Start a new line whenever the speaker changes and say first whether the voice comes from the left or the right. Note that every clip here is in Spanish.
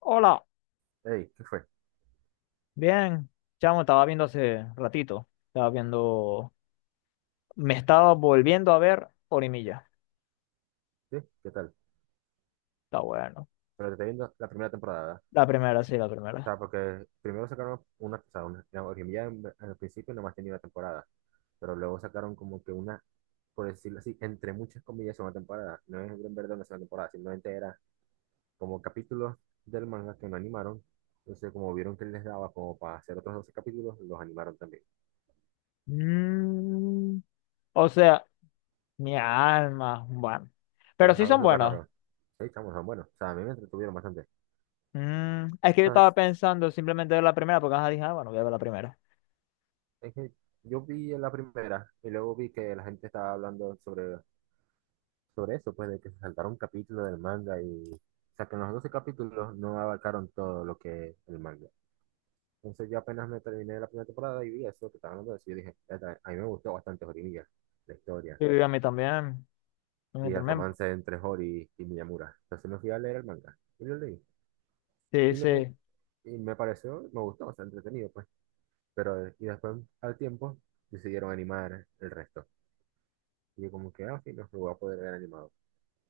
left: Hola,
right: Hey, ¿qué fue?
left: bien, chamo, estaba viendo hace ratito, me estaba volviendo a ver Orimilla,
right: ¿Sí? ¿Qué tal?
left: está bueno,
right: Pero te estoy viendo la primera temporada, ¿verdad?
left: la primera, sí, la
right: O
left: primera.
right: sea, porque primero sacaron una, o sea, una, la Orquídea en el principio nomás tenía una temporada, pero luego sacaron como que una, por decirlo así, entre muchas comillas, una temporada. No es en verdad una sola temporada, simplemente era como capítulos del manga que no animaron. Entonces, como vieron que les daba como para hacer otros 12 capítulos, los animaron también.
left: Mm, o sea, mi alma, bueno,
right: Sí,
left: pero
right: es
left: sí
right: algo
left: son
right: súper
left: buenos.
right: raro. Sí, chamos, son buenos. O sea, a mí me entretuvieron bastante. O
left: Es que yo
right: sea,
left: estaba
right: es
left: pensando simplemente ver la primera, porque ajá, dije, ah, bueno, voy a ver la primera.
right: es que yo vi la primera y luego vi que la gente estaba hablando sobre eso, pues de que se saltaron un capítulo del manga y, o sea, que en los 12 capítulos no abarcaron todo lo que es el manga. Entonces yo apenas me terminé la primera temporada y vi eso que estaban hablando de eso, yo dije, "Eta, a mí me gustó bastante Horimiya, la historia,
left: Y a
right: y
left: mí
right: el
left: también,
right: romance entre Hori y Miyamura". Entonces me fui a leer el manga y lo leí.
left: sí,
right: Y, lo,
left: sí.
right: y me pareció, me gustó, o sea, entretenido, pues. Pero, y después, al tiempo, decidieron animar el resto. Y yo como que, ah, sí, no, lo voy a poder ver animado.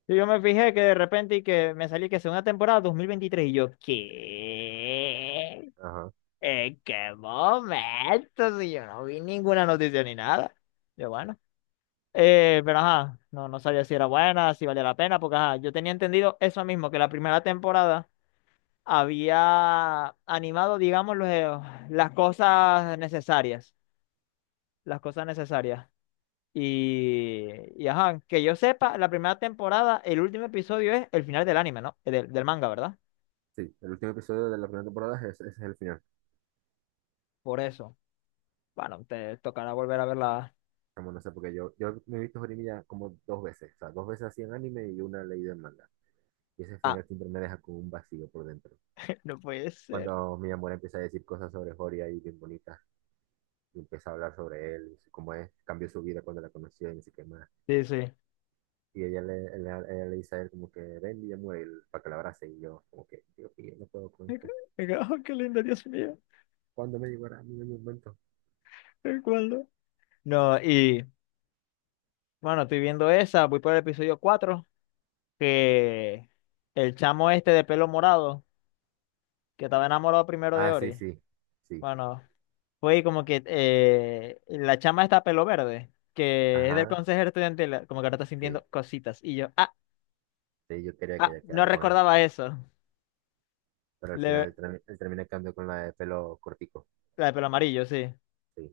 left: Y yo me fijé que de repente y que me salí que segunda temporada 2023 y yo, ¿qué?
right: Ajá,
left: ¿En qué momento? Si yo no vi ninguna noticia ni nada. Yo, bueno. Pero ajá, no, no sabía si era buena, si valía la pena, porque ajá, yo tenía entendido eso mismo, que la primera temporada había animado, digamos, las cosas necesarias. Las cosas necesarias. Y, y ajá, que yo sepa, la primera temporada, el último episodio es el final del anime, ¿no? Del manga, ¿verdad?
right: sí, el último episodio de la primera temporada es, ese es el final.
left: Por eso. Bueno, te tocará volver a verla.
right: Como no sé, porque yo me he visto Horimiya como 2 veces, o sea, 2 veces así en anime y una leído en manga. Y ese
left: Ah,
right: final siempre me deja con un vacío por dentro.
left: no puede ser.
right: Cuando mi amor empieza a decir cosas sobre Hori ahí bien bonitas, y empieza a hablar sobre él, y cómo es, cambió su vida cuando la conoció y ni sé qué más.
left: Sí, sí.
right: Y ella le, él- ella le dice a él como que ven y muere para que la abrace. Y yo como que, Dios mío, no puedo con esto.
left: Me quedo, oh, qué lindo, Dios mío.
right: ¿Cuándo me llegará mi momento?
left: ¿El cuándo? No, y bueno, estoy viendo esa, voy por el episodio 4 que el chamo este de pelo morado, que estaba enamorado primero de
right: Ah, sí,
left: Ori,
right: sí, sí,
left: bueno, fue como que la chama está pelo verde, que es del
right: ajá,
left: consejero estudiantil, como que ahora está
right: sí.
left: sintiendo cositas, y yo, ah,
right: Sí, yo quería que
left: ah,
right: ella
left: no
right: quedara con él,
left: recordaba eso.
right: pero al final
left: Le-
right: él termina quedando con la de pelo cortico.
left: la de pelo amarillo, sí,
right: Sí.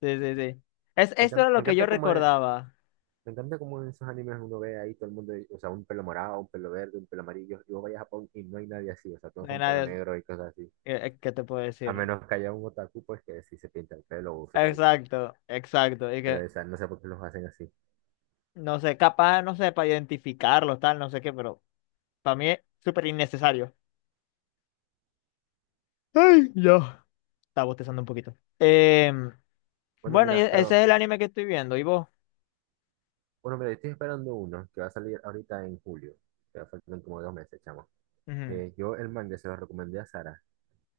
left: sí, sí, sí. Es, esto era lo
right: Me
left: que yo
right: encanta como,
left: recordaba,
right: me encanta como en esos animes uno ve ahí todo el mundo, o sea, un pelo morado, un pelo verde, un pelo amarillo, y vos vayas a Japón y no hay nadie así, o sea, todos
left: no hay
right: son pelo
left: nada,
right: negro y cosas así.
left: ¿qué te puedo
right: A
left: decir?
right: menos que haya un otaku, pues que sí se pinta el pelo o su peluca.
left: Exacto, exacto. Y
right: Pero,
left: que
right: o sea, no sé por qué los hacen así.
left: no sé, capaz, no sé, para identificarlos, tal, no sé qué, pero para mí es súper innecesario. Ay, ya. Estaba bostezando un poquito.
right: Bueno,
left: Bueno, y
right: mira,
left: ese es
right: pero,
left: el anime que estoy viendo. ¿Y vos?
right: bueno, mira, yo estoy esperando uno que va a salir ahorita en julio, que va a faltar como 2 meses, chamo.
left: Ujú.
right: Que yo el manga se lo recomendé a Sara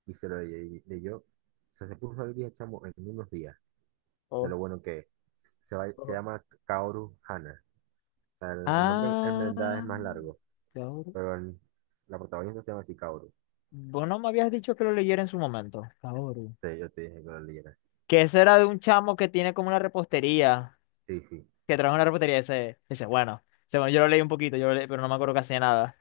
right: y se lo ley- leyó, o sea, se puso al día, chamo, en unos días, de
left: Oh,
right: lo bueno que es. Se
left: oh.
right: llama Kaoru Hana. Sea, el nombre en verdad es
left: Ah,
right: más largo,
left: Kaoru.
right: pero la protagonista se llama Sikaoru.
left: Vos no me habías dicho que lo leyera en su momento. Kaoru.
right: Sí, yo te dije que lo leyeras.
left: Que ese era de un chamo que tiene como una repostería.
right: Sí, sí,
left: Que trabaja en una repostería. Ese, bueno. Ese, bueno, yo lo leí un poquito, yo lo leí, pero no me acuerdo casi de nada.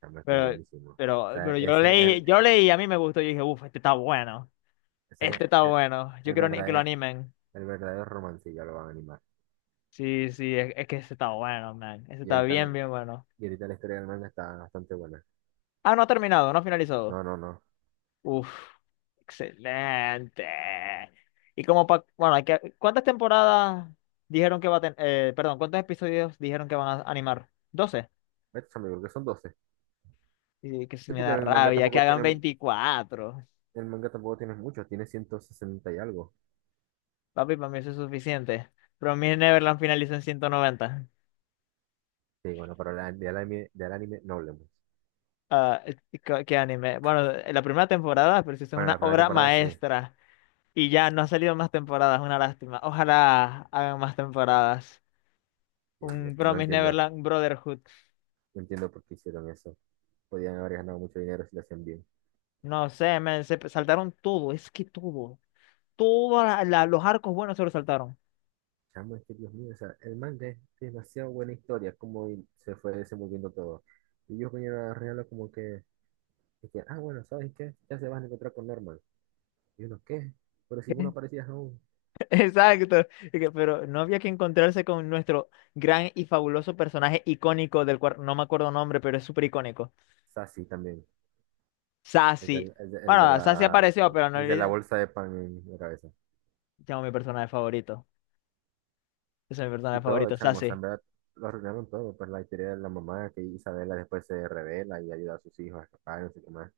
right: también que es
left: Pero,
right: buenísimo. O
left: pero,
right: sea,
left: pero yo lo leí, yo leí y a mí me gustó. Yo dije, uff, este está bueno.
right: ese es
left: Este está
right: el,
left: bueno. Yo
right: el
left: quiero ni- que lo
right: verdadero,
left: animen.
right: el verdadero romance, ya lo van a animar.
left: Sí, sí, es que este está bueno, man. Este
right: Y
left: está
right: ahorita,
left: bien, bien bueno.
right: y ahorita la historia del manga está bastante buena.
left: Ah, no ha terminado, no ha finalizado.
right: No, no, no.
left: Uff, excelente. Y como pa, bueno, hay que, ¿cuántas temporadas dijeron que va a tener? Perdón, ¿cuántos episodios dijeron que van a animar? 12.
right: Yo creo que son 12.
left: Y que se
right: Sí,
left: me
right: porque
left: da
right: el manga
left: rabia, que
right: tampoco
left: hagan
right: tiene,
left: 24.
right: el manga tampoco tiene muchos, tiene 160 y algo.
left: Papi, para mí eso es suficiente. Pero mi Neverland finalizó en 190.
right: Sí, bueno, pero del anime no hablemos.
left: Ah, ¿qué anime? Bueno, la primera temporada, pero sí es
right: Bueno, la
left: una
right: primera
left: obra
right: temporada sí.
left: maestra y ya no ha salido más temporadas, una lástima. Ojalá hagan más temporadas.
right: Dios mío,
left: Un
right: no
left: Promise
right: entiendo,
left: Neverland Brotherhood.
right: no entiendo por qué hicieron eso. Podían haber ganado mucho dinero si lo hacían bien.
left: No sé, men, se saltaron todo, es que todo. Todos los arcos buenos se los saltaron.
right: Chamo, es que Dios mío, o sea, el manga es demasiado buena historia, como y se fue desenvolviendo todo. Y ellos vinieron a arreglarlo como que, de que, ah, bueno, ¿sabes qué? Ya se van a encontrar con Norman. Y uno, ¿qué? Pero si
left: ¿Qué?
right: uno parecía aún.
left: Exacto. Pero no había que encontrarse con nuestro gran y fabuloso personaje icónico del cual no me acuerdo nombre, pero es súper icónico.
right: Sassy también, el
left: Sassy.
right: del-
left: Bueno, Sassy apareció, pero no
right: el de la
left: le
right: bolsa de pan en la cabeza.
left: llamo mi personaje favorito. Esa es mi personaje
right: Y todo,
left: favorito,
right: chamo, o sea,
left: Sase.
right: en verdad, lo arruinaron todo, pues la historia de la mamá, que Isabela después se revela y ayuda a sus hijos a escapar, no sé qué más.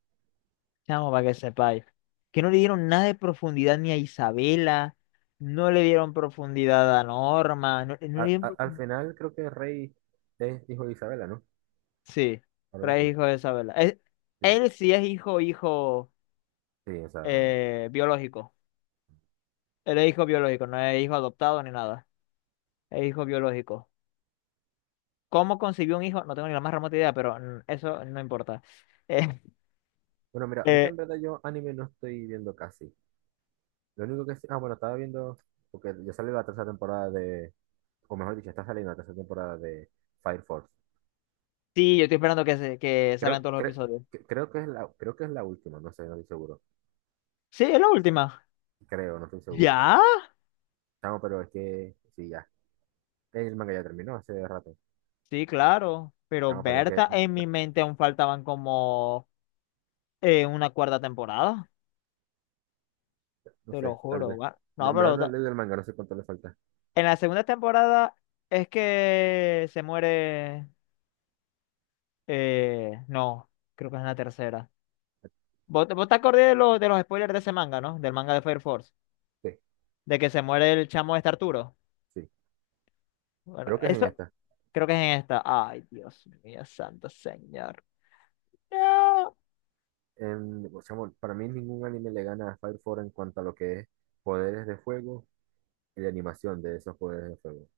left: Chamo, para que sepáis. Que no le dieron nada de profundidad ni a Isabela. No le dieron profundidad a Norma. No, no le
right: A-
left: dieron
right: a- al
left: profu-
right: final creo que el rey es hijo de Isabela, ¿no?
left: Sí,
right: Algo
left: trae
right: así.
left: hijo de Isabela. Es-
right: Sí,
left: él sí es hijo, hijo
right: sí, o sea.
left: eh, biológico. Él es hijo biológico, no es hijo adoptado ni nada. Es hijo biológico. ¿Cómo concibió un hijo? No tengo ni la más remota idea, pero eso no importa. Eh,
right: Bueno, mira, ahorita
left: eh,
right: en verdad yo anime no estoy viendo casi. Lo único que sí. Ah, bueno, estaba viendo. Porque ya sale la tercera temporada de. O mejor dicho, está saliendo la tercera temporada de Fire Force.
left: sí, yo estoy esperando que salgan
right: Creo,
left: todos los
right: cre-
left: episodios.
right: creo que es la última, no sé, no estoy seguro.
left: Sí, es la última.
right: Creo, no estoy seguro.
left: ¿Ya?
right: Chamo, pero es que. Sí, ya. El manga ya terminó hace rato.
left: Sí, claro, pero
right: Chamo, pero es que.
left: Berta, en
right: No,
left: mi mente aún faltaban como una cuarta temporada,
right: no
left: te lo
right: sé, tal
left: juro,
right: vez.
left: va.
right: No,
left: No,
right: en verdad
left: pero
right: no he leído el manga, no sé cuánto le falta.
left: en la segunda temporada es que se muere, no, creo que es en la tercera. ¿Vos, vos te acordás de, los spoilers de ese manga, ¿no? Del manga de Fire Force,
right: Sí,
left: de que se muere el chamo este Arturo.
right: sí.
left: Bueno,
right: Creo que es en
left: eso
right: esta.
left: creo que es en esta. Ay, Dios mío, santo señor. No.
right: O sea, bueno, para mí ningún anime le gana a Fire Force en cuanto a lo que es poderes de fuego y la animación de esos poderes de fuego.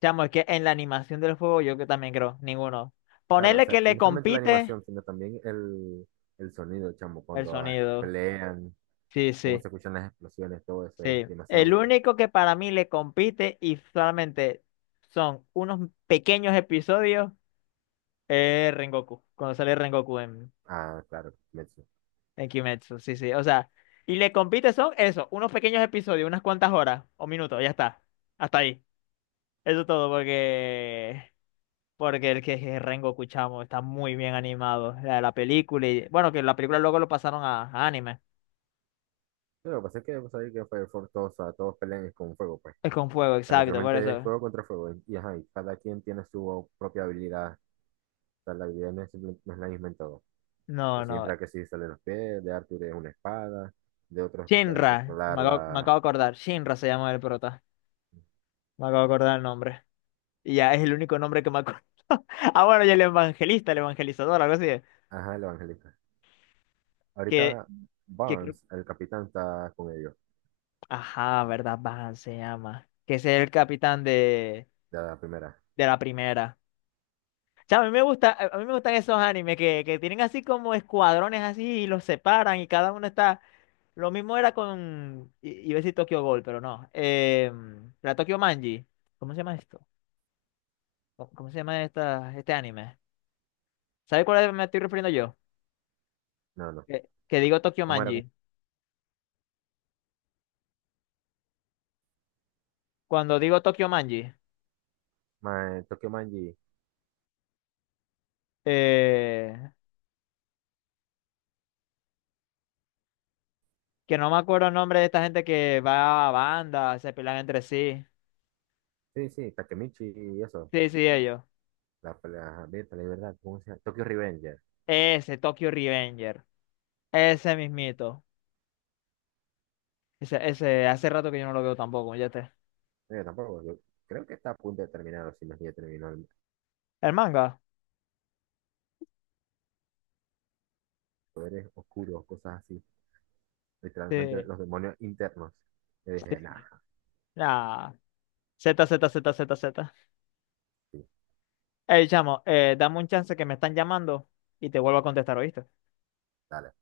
left: Chamo, es que en la animación del juego yo que también creo, ninguno.
right: Claro, o
left: Ponerle que
right: sea, y
left: le
right: no solamente la
left: compite
right: animación, sino también el sonido, chamo,
left: el
right: cuando
left: sonido.
right: pelean,
left: Sí,
right: cómo
left: sí,
right: se escuchan las explosiones, todo eso
left: sí.
right: es demasiado
left: El
right: bello.
left: único que para mí le compite y solamente son unos pequeños episodios es Rengoku, cuando sale Rengoku
right: Ah, claro, Metsu.
left: en Kimetsu. Sí, sí, o sea, y le compite son eso, unos pequeños episodios, unas cuantas horas o minutos, ya está. Hasta ahí. Eso es todo, porque el que es Rengoku, chamo, está muy bien animado. La película y... Bueno, que la película luego lo pasaron a, anime.
right: Pero lo que pasa es que vos sabés que Fire Force todos, o sea, todos pelean con fuego, pues.
left: Es con fuego,
right: O sea,
left: exacto, por
right: literalmente es
left: eso.
right: fuego contra fuego. Y, ajá, y cada quien tiene su propia habilidad. O sea, la habilidad no es, simple- no es la misma en todo. De
left: No, no.
right: Shinra que sí sale los pies, de Arthur es una espada, de otros que pueden
left: Shinra.
right: controlar
left: Me acabo, me
right: la...
left: acabo de acordar. Shinra se llama el prota. Me acabo de acordar el nombre. Y ya es el único nombre que me acuerdo. Ah, bueno, y el evangelista, el evangelizador, algo así.
right: Ajá, el evangelista.
left: Que,
right: Ahorita
left: que... creo-
right: Barnes, el capitán, está con ellos,
left: Ajá, ¿verdad? Van se llama. Que ese es el capitán de,
right: de la primera.
left: de la primera. Chao, a mí me gusta, a mí me gustan esos animes que tienen así como escuadrones así y los separan y cada uno está. Lo mismo era con. Iba a decir Tokyo Ghoul, pero no. La Tokyo Manji. ¿Cómo se llama esto? ¿Cómo se llama este anime? ¿Sabes cuál me estoy refiriendo yo?
right: No, no.
left: Que digo Tokyo
right: ¿Cómo era? ¿Cómo?
left: Manji. Cuando digo Tokyo Manji,
right: Tokyo Manji.
left: eh, que no me acuerdo el nombre de esta gente que va a bandas, se pelean entre sí.
right: Sí, sí, Takemichi y eso.
left: Sí, sí, ellos.
right: La pelea abierta, la libertad. ¿Cómo se llama? Tokyo Revenger.
left: Ese, Tokyo Revenger. Ese mismito. Ese, hace rato que yo no lo veo tampoco, ya te.
right: No, yo tampoco. Yo creo que está a punto de terminar, o si no es que ya terminó.
left: ¿El manga?
right: Poderes oscuros, cosas así. Literalmente
left: Sí,
right: los demonios internos. Yo
left: sí.
right: dije, nah,
left: Nah. Z, Z, Z, Z, Z.
right: sí,
left: Ey, chamo, dame un chance que me están llamando y te vuelvo a contestar, ¿oíste?
right: dale.